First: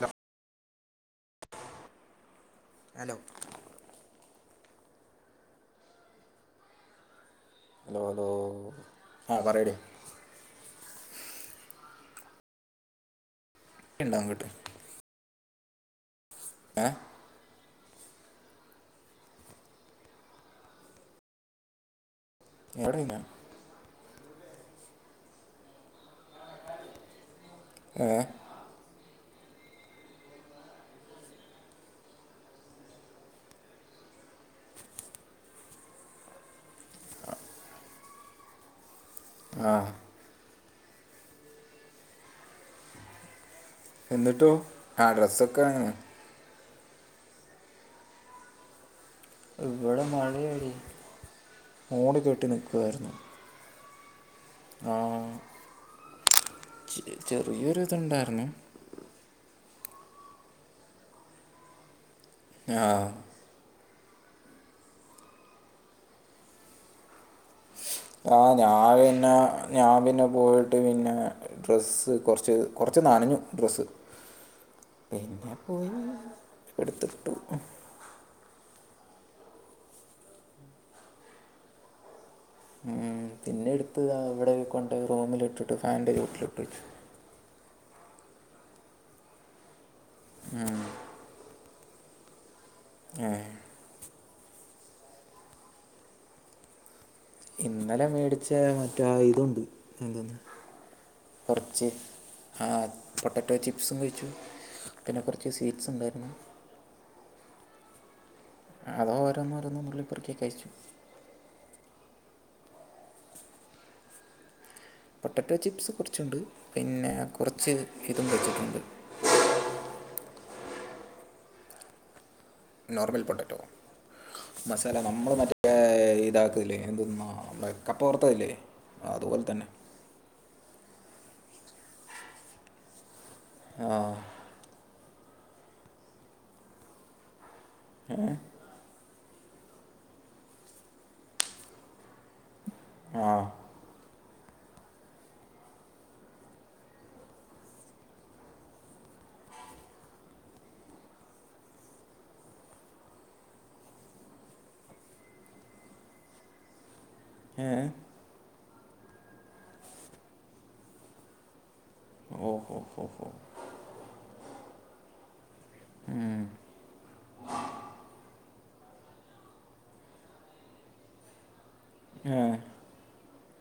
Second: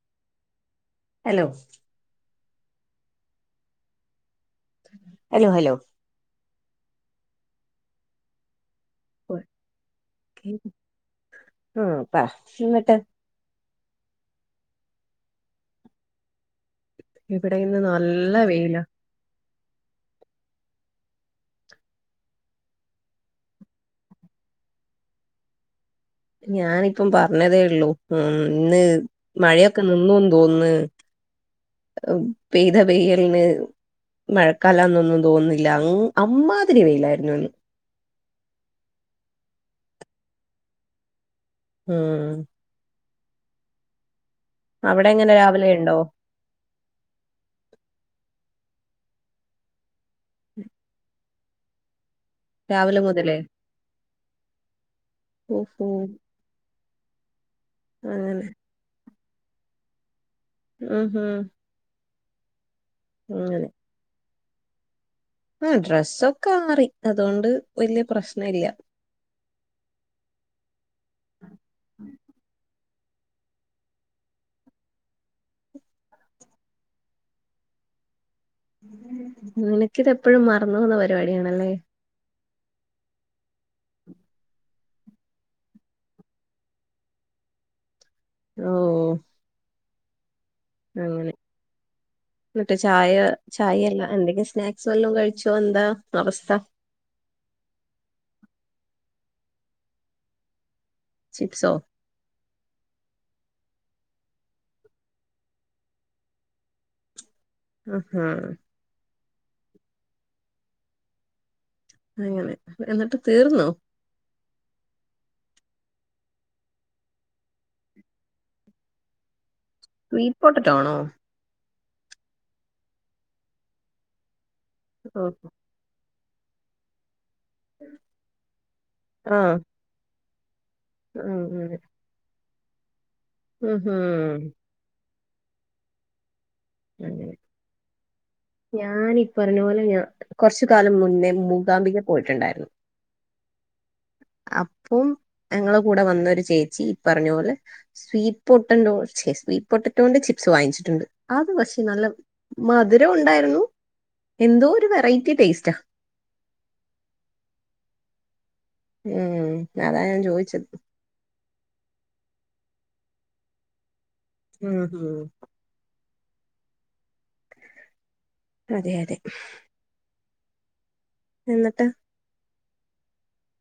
Hello hello hello hello hello അത അത ആഹ പറടി ആ പാ ചമട്ടെ ഉണ്ടാവൻ കേട്ട് ഏ ഇവിടെ ഇന്ന് നല്ല വെയില എവിടെങ്ങ ഞാനിപ്പം പറഞ്ഞതേ ഉള്ളൂ ഏ ഉ ഇന്ന് മഴയൊക്കെ നിന്നുന്ന് തോന്നുന്നു പെയ്ത പെയ്യലിന് മഴക്കാലംന്നൊന്നും തോന്നുന്നില്ല അമ്മാതിരി വെയിലായിരുന്നു എന്ന് ആ ഹം എന്നിട്ടോ ആ അവിടെ എങ്ങനെ അഡ്രസ്സൊക്കെ രാവിലെ ആ ഉണ്ടോ ഇവിടെ മഴയായി മോണ കെട്ടി രാവിലെ നക്കുവായിരുന്നു ആഹ ഉം ചെറിയൊരി ഇതുണ്ടായിരുന്നു ആഹ ഹഹ ആ ആ ഡ്രസ്സൊക്കെ മാറി അതുകൊണ്ട് വലിയ പ്രശ്ന ആ് ഇല്ല ഞാൻ പിന്നെ ഞാൻ പിന്നെ പോയിട്ട് പിന്നെ ഡ്രസ്സ് കൊറച്ച് കുറച്ച് നനഞ്ഞു ഡ്രസ്സ് പിന്നെ പോയി എടുത്തിട്ടു നിനക്കിതെപ്പോഴും മറന്നു പോോന്ന പരിപാടാണല്ലേ ഉ പിന്നെ എടുത്ത് അവിടെക്കൊണ്ട് റൂമിലിട്ടിട്ട് ഫാനി്റെ ചൂട്ടിലിട്ടിട്ട് ഓ അങ്ങനെ എന്നിട്ട് ചായ ഏ ചായയല്ല എന്തെങ്കും സ്നാക്സ് വല്ലാം കഴിച്ചോ എന്താ അവസ്ഥ ഇന്നലെ മേടിച്ച മറ്റ ഇതുണ്ട് എന്ത ചിപ്സോ കുറച്ച് ആഹ പൊട്ടറ്റോ ചിപ്സും കഴിച്ചു പിന്നെ കുറച്ച് സ്വീറ്റ്സ് ഉണ്ടായിരുന്നു ഉം അതോ ഓരോ [inaudible] അങ്ങനെ എന്നിട്ട് തീർന്നോ പൊട്ടാറ്റോ ചിപ്സ് കുറച്ചുണ്ട് പിന്നെ കുറച്ച് ഇതും വെച്ചിട്ടുണ്ട് ഇ പോട്ടറ്റാണോ നോർമൽ പൊട്ടാറ്റോ മസാല നമ്മൾ ഓഹ് മറ്റേ ഇതാക്കല്ലേ എന്തെന്നാ നമ്മുടെ കപ്പ വറത്തതല്ലേ അതുപോലെ തന്നെ ഉം ഉ ഉം ഹ ആ ഞാനി പറഞ്ഞ പോലെ ഞാൻ കുറച്ച കാലം മുന്നേ മൂകാംബിക പോയിട്ടുണ്ടായിരുന്നു ആ അപ്പം ഞങ്ങള കൂടെ വന്നൊരു ചേച്ചി ഈ പറഞ്ഞ പോോലെ സ്വീ പൊട്ടോ പെ സ്വീറ്റ് പൊട്ടറ്റോന്റെ ചിപ്സ് വാങ്ങിച്ചിട്ടുണ്ട് അത് പക്ഷേ നല്ല മധുരം ഉണ്ടായിരുന്നു എന്തോ ഒരു വെറൈറ്റി ടേസ്റ്റാ ഏ ഉം അതാ ഞാൻ ചോദിച്ചത് [inaudible] ഹ അതെ അതെ ന്നിട്ട് ആ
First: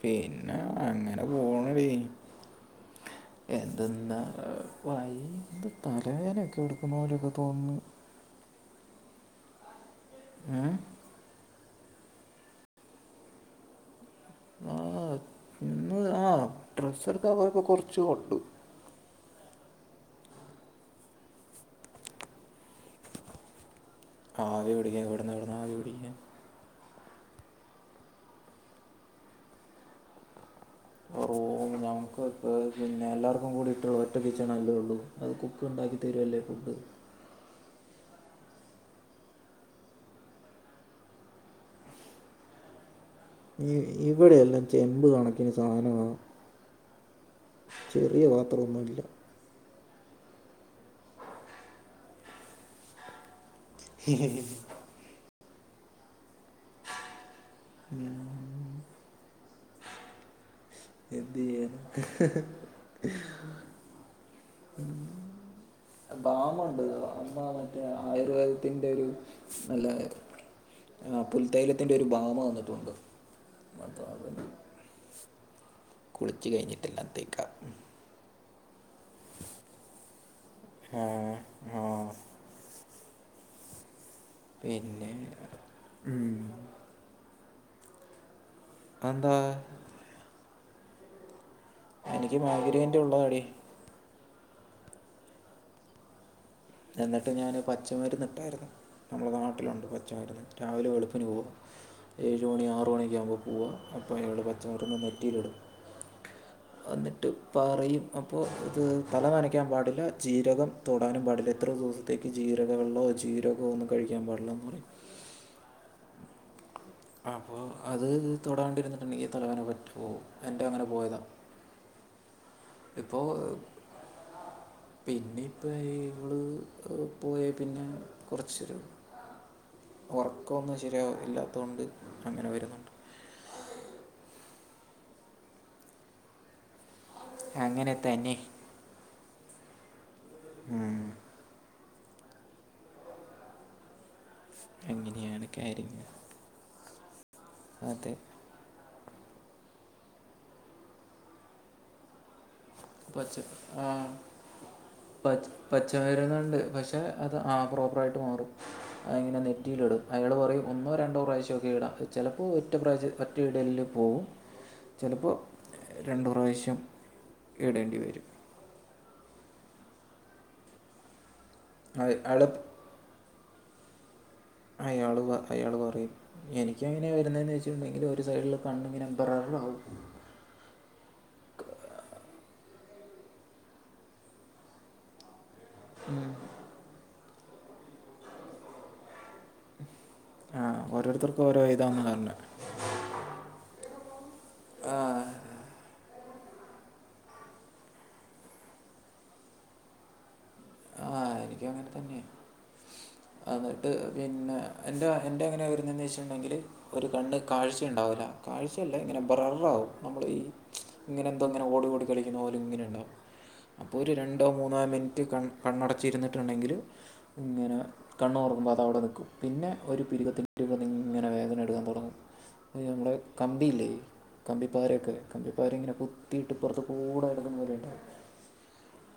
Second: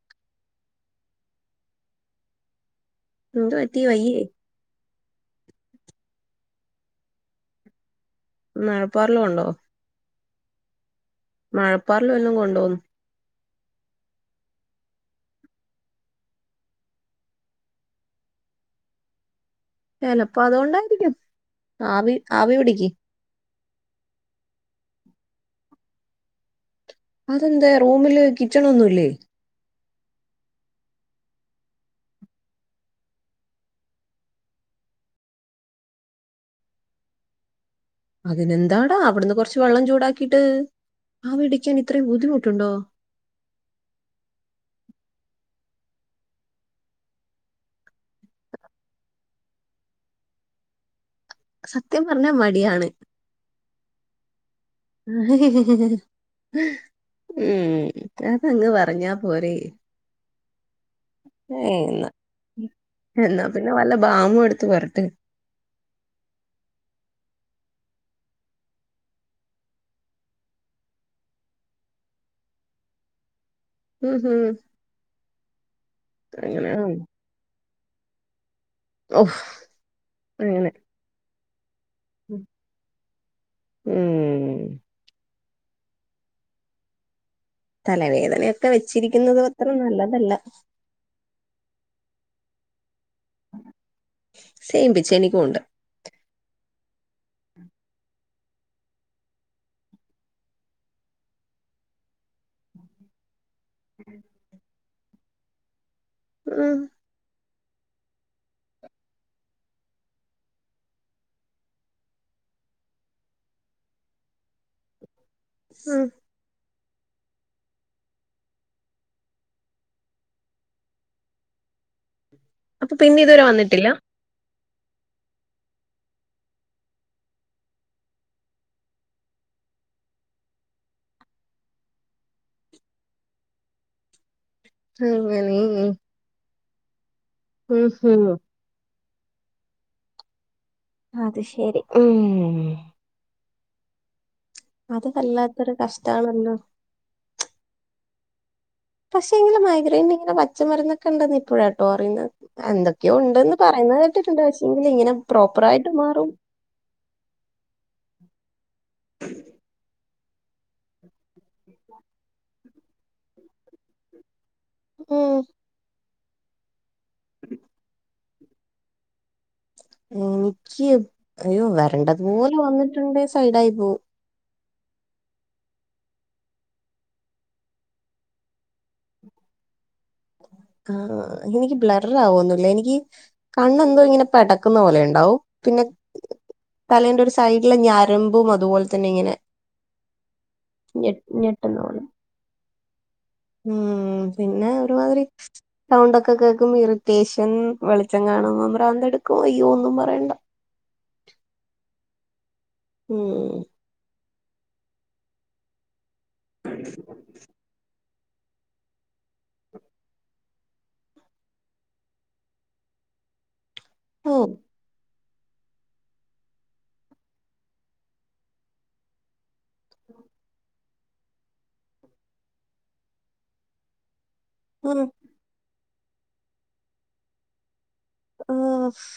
പിന്നെ അങ്ങനെ പോണീ എന്ത് പറ്റി എന്തെന്ന വയ്യേ വൈത് തലേനൊക്കെ എടുക്കുന്ന പോലെയൊക്കെ തോന്നുന്നു മേഴപ്പാറല് കൊണ്ടോ ഏ മഴപ്പാറൽ വല്ലം കൊണ്ടോന്ന് ആ പിന്ന ആ ഡ്രസ്സക്കെ അവരൊക്കെ കൊറച്ച് കൊണ്ടു ചിലപ്പോ അതുകൊണ്ടായിരിക്കും ആവി ആവി പിടിക്ക് ആവി പിടിക്കാൻ ഇവിടെ എവിടുന്ന് ആവി പിടിക്കാൻ അതെന്തെ റൂമില് കിച്ചണൊന്നുമില്ലേ? റൂം നമുക്ക് ഇപ്പോൾ പിന്നെ എല്ലാവർക്കും കൂടീട്ടുള്ളൂ ഒറ്റ കിച്ചണല്ലേ ഉള്ളൂ അത് കുക്ക് ഉണ്ടാക്കി തരുവല്ലേ ഫുഡ്. അതിനെന്താടാ അവിടുന്ന് കൊറച്ച് വെള്ളം ചൂടാക്കിട്ട് ആവി പിടിക്കാൻ ഇത്രയും ബുദ്ധിമുട്ടുണ്ടോ? ഇ ഇവിടെ എല്ലാം ചെമ്പ് കണക്കിന് സാധനമാ ചെറിയ പാത്രമൊന്നും ഇല്ല സത്യം പറഞ്ഞാ മടിയാണ്. ഉം അതങ്ങ് പറഞ്ഞാ പോരേ എന്നാ [inaudible] എന്നാ പിന്നെ വല്ല ബാമും എടുത്ത് പൊരട്ട് ബാമുണ്ട്. ബാമാ മറ്റേ ആയുർവേദത്തിന്റെ ഒരു നല്ല ആ പുൽത്തൈലത്തിന്റെ ഒരു ബാമ് വന്നിട്ടുണ്ട്. അപ്പോൾ ഉം അത് കുളിച്ച് അങ്ങനെ കഴിഞ്ഞിട്ട് എല്ലാം തേക്കാം അങ്ങനെ ആ, ആ, ഉം പിന്നെ തലവേദനയൊക്കെ എന്താ വെച്ചിരിക്കുന്നത് അത്ര നല്ലതല്ല എനിക്ക് മൈഗ്രേൻറെ ഉള്ളതാടി സേംപിച്ച് എനിക്കും ഉണ്ട് എന്നിട്ട് ഞാൻ പച്ചമരുന്ന് എടുത്താരുന്നു നമ്മളുടെ നാട്ടിലുണ്ട് പച്ചമരുന്ന്. രാവിലെ വെളുപ്പിന് പോകും ഏഴുമണി ആറുമണി യൊക്കെ ആകുമ്പം പോവുക അപ്പോൾ അയാളൊരു പച്ചമുരുന്ന് നെറ്റിയിലിടും ഉം അന്നിട്ട് പറയും അപ്പോൾ ഇത് തല നനയ്ക്കാൻ പാടില്ല ജീരകം തൊടാനും പാടില്ല ഇത്ര ദിവസത്തേക്ക് ജീരകവെള്ളമോ ജീരകമോ ഒന്നും കഴിക്കാൻ പാടില്ലെന്ന് പറയും ഉം അപ്പൊ അത് തൊടണ്ടിരുന്നിട്ടുണ്ടെങ്കി തലവനെ പറ്റു പോവും എന്റെ അങ്ങനെ പോയതാ [unintelligible] അപ്പൊ പിന്നെ ഇതുവരെ വന്നിട്ടില്ല പിന്നെ ഇപ്പം ഇവള് പോയേ പിന്നെ കുറച്ചൊരു ഒറക്കൊന്നും ശരിയാ ഇല്ലാത്തൊണ്ട് അങ്ങനെ വരുന്നുണ്ട് അങ്ങനെ ഉം അങ്ങനെ ഉം തന്നെ അത് ശെരി ഉം അത് അങ്ങനെയാണ് വല്ലാത്തൊരു കാര്യങ്ങൾ കഷ്ടാണല്ലോ അതെ പക്ഷെ ഇങ്ങനെ മൈഗ്രൈൻ ഇങ്ങനെ പച്ചമരുന്നൊക്കെ ഉണ്ടെന്ന് ഇപ്പോഴാട്ടോ അറിയുന്നത് എന്തൊക്കെയോ ഉണ്ടെന്ന് പറയുന്ന പച്ച കേട്ടിട്ടുണ്ട് പക്ഷെങ്കിൽ ഇങ്ങനെ പച്ച പ്രോപ്പർ പച്ച ആയിട്ട് മാറും മരുന്നുണ്ട് പക്ഷേ അത് ആ പ്രോ റായിട്ട് മാറും. അയിങ്ങനെ നെറ്റിയിൽ ഇടും അയാൾ പറയും ഒന്നോ രണ്ടോ പ്രാവശ്യമൊക്കെ ഇടാം ചിലപ്പോൾ ഒ റ്റ പ്രാവശ്യം ഒറ്റ ഇടലിനു പോവും ചിലപ്പോൾ ഉം രണ്ടു പ്രാവശ്യം ഇടേണ്ടിവരും എനിക്ക് അയ്യോ അയാൾ വരണ്ടതുപോലെ വന്നിട്ടുണ്ട് സൈഡായി പോം അയാള് അയാൾ പറയും എനിക്ക് എങ്ങനെയാ വരുന്നതെന്ന് വെച്ചിട്ടുണ്ടെങ്കിൽ ഒരു സൈഡില് കണ്ണിങ്ങനെ ബ്ര അഹാ [unintelligible] ആണോ ഇത് എനിക്ക് ബ്ലററ് ആവോന്നും ഇല്ല എനിക്ക് കണ്ണെന്തോ ഇങ്ങനെ പെടക്കുന്ന പോലെ ഇണ്ടാവും പിന്നെ തലേന്റെ ഒരു സൈഡിലെ ഞരമ്പും അതുപോലെ തന്നെ ഇങ്ങനെ ആ ഞെ ഓരോരുത്തർക്കും ഓരോ ഇതാന്ന് ഞെട്ടന്നോളിൻ പറഞ്ഞത് ഉം പിന്നെ ആ ഒരുമാതിരി സൗണ്ട് ഒക്ക് ഇത് കേൾക്കുമ്പം ഇറിറ്റേഷൻ വെളിച്ചം കാണുമ്പം പ്രാന്തെടുക്കും അയ്യോ ഒന്നും പറയണ്ട ആ എനിക്കും അങ്ങനെ തന്നെയ ഉം അന്നിട്ട് പിന്നെ എൻ്റെ എൻ്റെ അങ്ങനെ വരുന്നേന്ന് വെച്ചിട്ടുണ്ടെങ്കില് ഒരു കണ്ണ് കാഴ്ച ഉണ്ടാവില്ല കാഴ്ചയല്ല ഇങ്ങനെ ബ്രററാ ആകും നമ്മൾ ഈ ഇങ്ങനെ എന്തോ ഇങ്ങനെ ഓടി ഓടി കളിക്കുന്ന പോലും ഇങ്ങനെ ഇണ്ടാകും അപ്പോ ഒരു ഓ രണ്ടോ മൂന്നോ മിനിറ്റ് കണ് കണ്ണടച്ചിരുന്നിട്ടുണ്ടെങ്കില് ഇങ്ങനെ കണ്ണുറക്കുമ്പോ അതവിടെ നിക്കും പിന്നെ ഒരു പിരുകത്തിൻ്റെ ഇവിടുന്ന് ഇങ്ങനെ വേദന എടുക്കാൻ തുടങ്ങും ഇനി നമ്മടെ കമ്പിയില്ലേ ആ കമ്പിപാരൊക്കെ ല്ലേ കമ്പിപ്പാര ഇങ്ങനെ കുത്തിയിട്ട് ഇപ്പുറത്ത് കൂടെ ഇട്ക്കുന്ന ഒര്ത് ഓഫ്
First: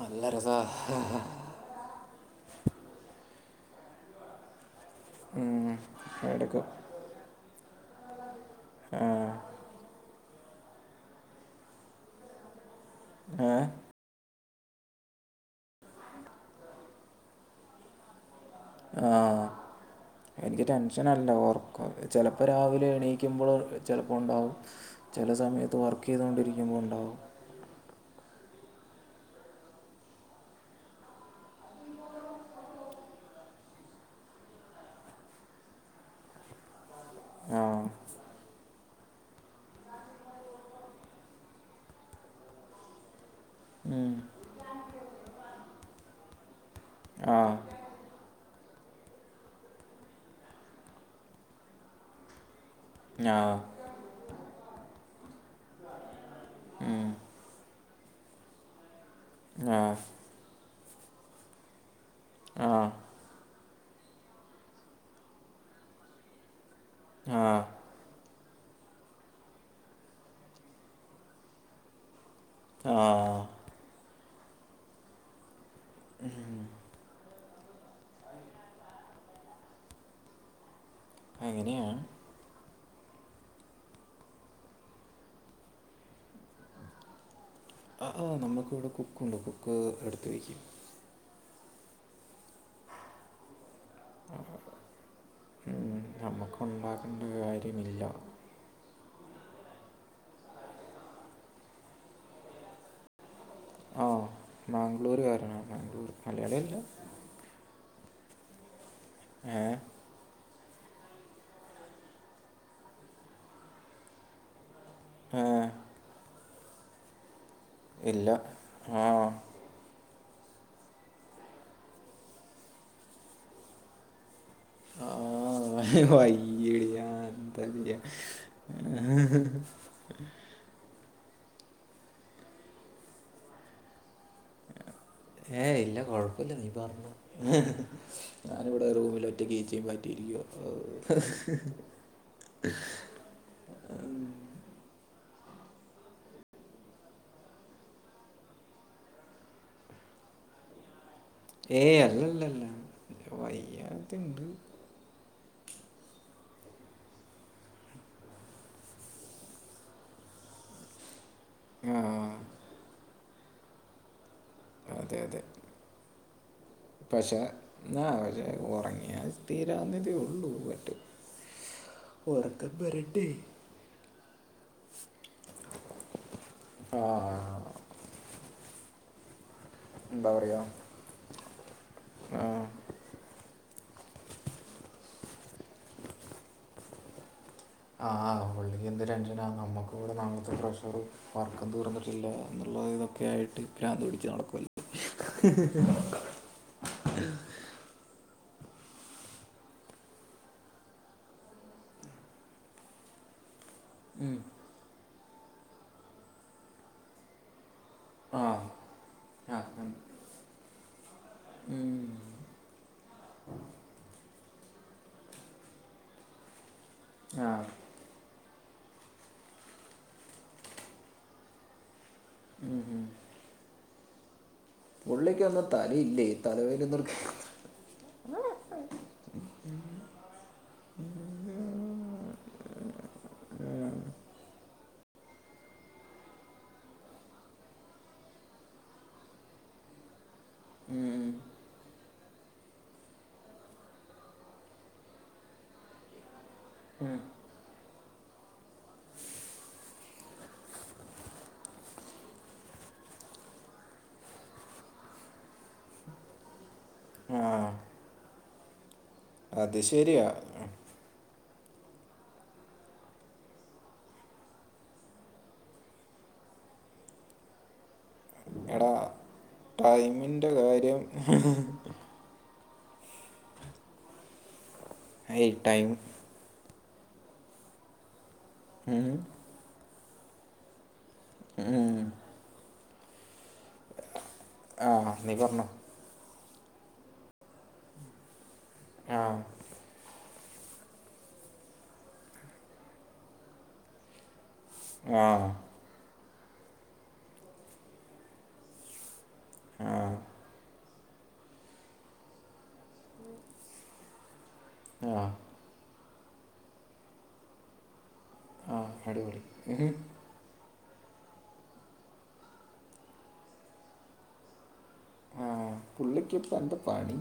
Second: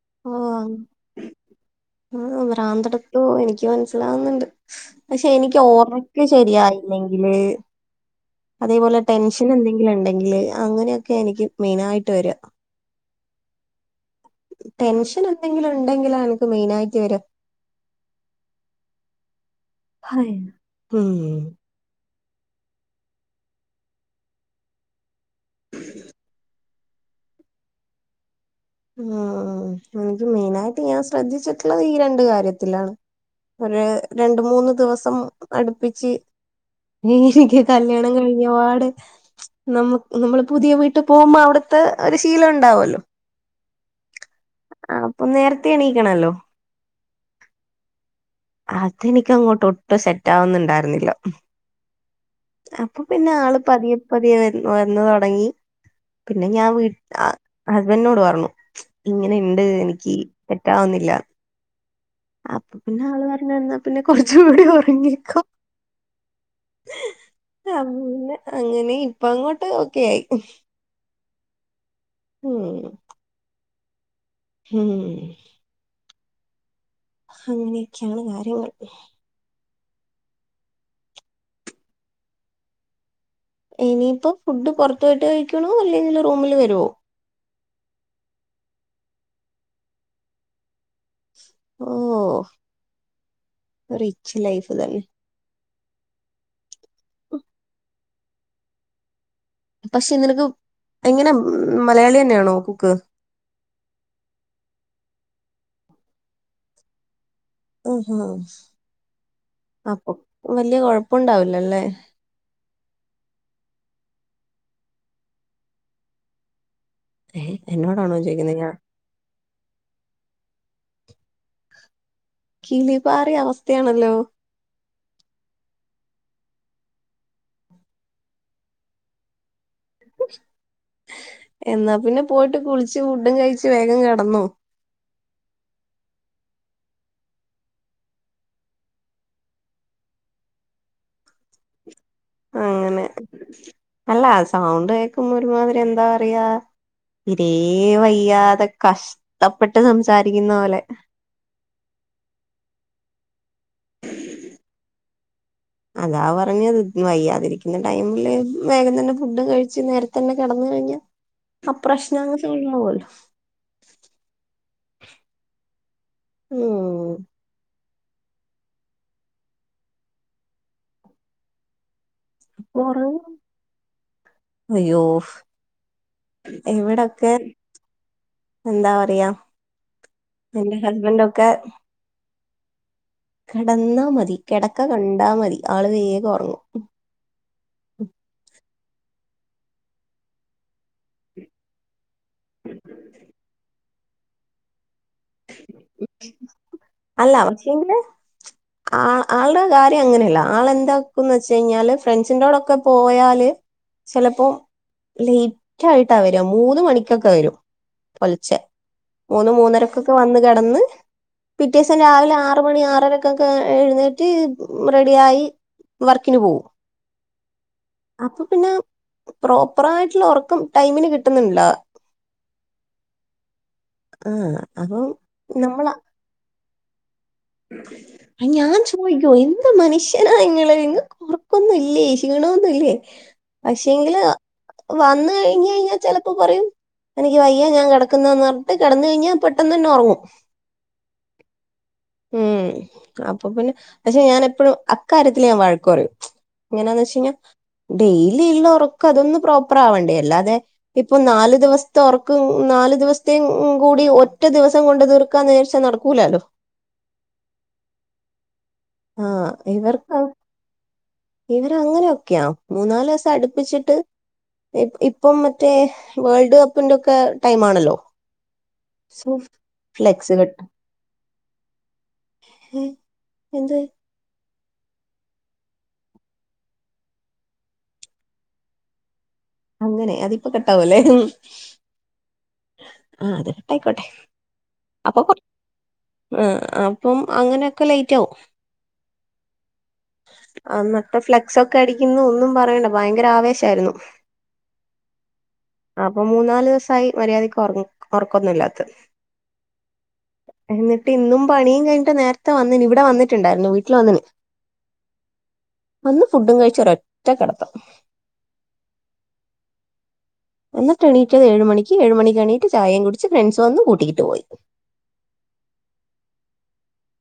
നല്ല ഓ ആ ഭ്രാന്തട്ത്തു എനിക്ക് മനസ്സിലാവുന്നുണ്ട് പക്ഷെ എനിക്ക് ഓർമിക്ക രസമാണ് ഇടയ്ക്ക് ശരിയായില്ലെങ്കില് അതേപോലെ ടെൻഷൻ എന്തെങ്കിലും ണ്ടെങ്കില് അങ്ങനെയൊക്കെ ആ എനിക്ക് മെയിനായിട്ട് വരിക ഏ ടെൻഷൻ എന്തെങ്കിലും ഉണ്ടെങ്കിലാ എനിക്ക് മെയിനായിട്ട് വരുക ആ എനിക്ക് ടെൻഷനല്ല ഉം ഓർക്കു ചെലപ്പോ രാവിലെ എണീക്കുമ്പള് ചിലപ്പോ ഉണ്ടാവും ചില സമയത്ത് വർക്ക് ചെയ്തുകൊണ്ടിരി ഞ്ഞിങ്ങുണ്ടാവും ഉം എനിക്ക് മെയിനായിട്ട് ഞാൻ ശ്രദ്ധിച്ചിട്ടുള്ളത് ഈ രണ്ട് കാര്യത്തിലാണ് ഒര് രണ്ട് മൂന്ന് ദിവസം അടുപ്പിച്ച് ദേ ആ എനിക്ക് കല്യാണം കഴിഞ്ഞപാട് നമ്മ നമ്മള് പുതിയ വീട്ടി പോവുമ്പോ അവിടുത്തെ ഒരു ശീലം ഇണ്ടാവുവല്ലോ ഉം ആ അപ്പൊ നേരത്തെ എണീക്കണല്ലോ ആ അതെനിക്കങ്ങോട്ട് ഒട്ടും സെറ്റാവിന്നിണ്ടായിരുന്നില്ല അപ്പൊ പിന്നെ ആ ആള് പതിയെ പതിയെ വെ വന്ന് തൊടങ്ങി പിന്നെ ഞാൻ വീ ആ ഹസ്ബൻനോട് പറഞ്ഞു ഇങ്ങനെ ഇണ്ട് ആ എനിക്ക് കാവുന്നില്ല ആ അപ്പൊ പിന്നെ ആള് പറഞ്ഞ് എന്നാ പിന്നെ കുറച്ചൂടി ഉറങ്ങിക്കോ ആ അന്ന് അങ്ങനെ ഇപ്പ അങ്ങോട്ട് ഓക്കെ ആയി ഉം ആ ഹ് [unintelligible] അങ്ങനെയൊക്കെ ആണ് കാര്യങ്ങൾ അങ്ങനെയാണ് ഇനിയിപ്പോ ഫുഡ് പുറത്ത് പോയിട്ട് കഴിക്കൂളളൂ അല്ലെങ്കില് റൂമില് വരോ ആ ആ നമ്മുക്ക്ഇവിടെ കുക്കുണ്ട് കുക്ക് എടുത്ത് വെക്കും ഓ റിച്ച് ലൈഫ് തന്നെ ഉം നമുക്കുണ്ടാക്കണ്ട കാര്യമില്ല പക്ഷെ നിനക്ക് എങ്ങനെ മലയാളി തന്നെയാണോ കുക്ക് ആ ബാംഗ്ലൂര് കാരനാണ് മലയാളി അല്ല അ ഹാ ഏ വലിയ കൊഴപ്പിണ്ടാവില്ല അല്ലേ ആ ഏ എന്നോടാണോ ചോയിക്കുന്നേ ഞാ ആ കീളി പാറിയ അവസ്ഥയാണല്ലോ ആ വയ്യ ആ [unintelligible] വതിയ എന്നാ പിന്നെ പോയിട്ട് കുളിച് ഫുഡും കഴിച്ചോ വേഗം കടന്നു ഏഹ ഇല്ല കൊഴപ്പില്ല നീ പറഞ്ഞു ഞാനിവിടെ റൂമിൽ ഒറ്റ കീച്ചൻ പറ്റിയില്ല [inaudible] അങ്ങനെ അല്ല സൗണ്ട് കേക്കുമ്പോൾ ഒരുമാതിരി എന്താ പറയ്യാ തീരെ വയ്യാതെ കഷ്ടപ്പെട്ട് സംസാരിക്കുന്ന പോലെ ഏ അല്ലല്ലല്ല വയ്യാനത്ത ഇണ്ട് അതാ പറഞ്ഞഞ്ത് വയ്യാതിരിക്കുന്ന ടൈമില് വേഗം തന്നെ ഫുഡ് കഴിച്ചോ നേരത്ത തന്നെ കിടന്ന കഴിഞ്ഞ ആ പ്രശ്നം അങ്ങ് തഴ പോലോ അതെ അതെ ഉം പക്ഷെ എന്നാ പക്ഷേ ഉറങ്ങിയാ തീരന്നീതിയേ ഉള്ളൂ ബട്ട്‌ ഉറക്കം വരണ്ടേ അയ്യോഫ് ആ ഇവിടൊക്കെ എന്താ പറയാ എന്താ പറയുക എന്റെ ഹസ്ബൻഡ ഒക്കെ ആ കിടന്നാ മതി കിടക്ക കണ്ടാ മതി ആള വേഗക ഉറങ്ങു ആഹ പള്ളിക്ക് എന്ത് രസമാണ് നമ്മക്ക് ഇവിടെ മാങ്ങാ തൊലി വർക്ക്‌ ഉം തീർന്നിട്ടില്ല പ്രഷറും എന്നുള്ളത് ഇതൊക്കെ ആയിട്ട് പ്രാന്ത് പിടിച്ച് നടക്കല്ല അല്ല ആ ആളുടെ കാര്യം അങ്ങനെയല്ല ആൾെന്താക്കുംന്ന് വെച്ച കഴിഞ്ഞാല് ഫ്രണ്ട്സിറോടൊക്കെ പോയാല് ചിലപ്പോ ലേറ്റ് ആയിട്ടാ വര മൂന്ന മണിക്കൊക്കെ വരും ആ പുലർച്ചെ മൂന്ന് ആ ഉം. മൂന്നരക്കൊക്കെ വന്ന് കിടന്ന് പിറ്റേ ദിവസം ഉം. രാവിലെ ആറ മണി ആറര എഴുന്നേറ്റ് റെഡിയ ആയി വർക്കിന് പോകവും ആ അപ്പൊ പിന്നെ പ്രോപ്പറായിട്ടുള്ള ഉറക്കം ടൈമിന് കിട്ടുന്നുില്ലോ ഉം ഉ ആ അപ്പം പുള്ളള്ളിക്ക് ഒന്നും തലയില്ലേ തലവേദന ഒക്കെ എടുക്കല്ലേ അ ഞാൻ ചോദിക്കോ എന്ത മനുഷ്യനാ ഇങ്ങൾ നികൾക് ഒറക്കം ഓണം ഇല്ലേ ക്ഷീണമന്നല്ലേ പക്ഷെങ്കില് വന്ന കഴിഞ്ഞ കഴിഞ്ഞാൽ ചിലപ്പോ പറയും എനിക്ക് വയ്യ ഞാൻ കിടക്കുന്നന്ന് പറഞ്ഞിട്ട് കിടന്ന കഴിഞ്ഞാൽ പെട്ടെന്ന് തന്നെ ഉറങ്ങും ആ ഉം അപ്പൊ പിന്നെ പക്ഷെ ഞാൻ എപ്പോഴും ആ കാര്യത്തിൽ ഞാൻ വഴക് പറയും എങ്ങനാന്ന് വെച്ച കാ ഡെയിലി ഉള്ള ഉറക്ക അതൊന്നും പ്രോപ്പർ ആവണ്ടേ അല്ലാതെ ഇപ്പൊ നാല് ദിവസത്തെ ഉറക്ക് നാല് ദിവസത്തേ കൂടി ഒറ്റ ദിവസം കൊണ്ട് തീർക്കാൻ നേർച്ച നടക്കൂലാലോ ആഹ അത് ഇവർക്കാ ശരിയാ ഇവരങ്ങനെൊക്കെയാ മൂന്നാാലല് ദിവസം അടുപ്പിച്ചിട്ട് ഇപ്പം മറ്റേ വേൾഡ് കപ്പിന്റെൊക്കെ ടൈം ആണല്ലോ എടാ സോ ഫ്ലെക്സ് ടൈമിന്റെ കെട്ട് കാര്യം എന്ത് എ ടൈം ഉം അങ്ങനെ അതിപ്പോ കെട്ടാവല്ലേ ഉം. ആ അത് കേട്ടായിക്കോട്ടെ ആ നീ പറന്നോ ആ അപ്പം അങ്ങനെയൊക്കെ ലേറ്റ് ആവും ആ ആന്നത്ത ഫ്ലെക്സ് ഒക്കെ അടിക്കുന്നു ഒന്നും പറയണ്ട ഭയങ്കര ആവേശായിരുന്നു [unintelligible] ആ അപ്പം മൂന്നാല് ദിവസായി മര്യാദയ്ക്ക് ഒറങ് ഒറക്കൊന്നില്ലാത്ത ആ എന്നിട്ട് ഇന്നും പണിയും കഴിഞ്ഞിട്ട് നേരത്തെ വന്നിന് ഇവിടെ വന്നിട്ടുണ്ടായിരുന്നു വീട്ടിൽ വന്നിന് ആ വന്ന് ഫുഡും കഴിചൊരൊറ്റ കെടത്തം ആ അടിപൊളി [unintelligible] എന്നിട്ട് എണീറ്റത് ഏഴ് മണിക്ക് ഏഴുമണിക്ക് എണീറ്റ് ചായയും കുടിച്ച് ഫ്രണ്ട്സ് വന്നു കൂട്ടിയിട്ട് പോയി [unintelligible] പുള്ളിക്ക് ഇപ്പം എന്താ പണി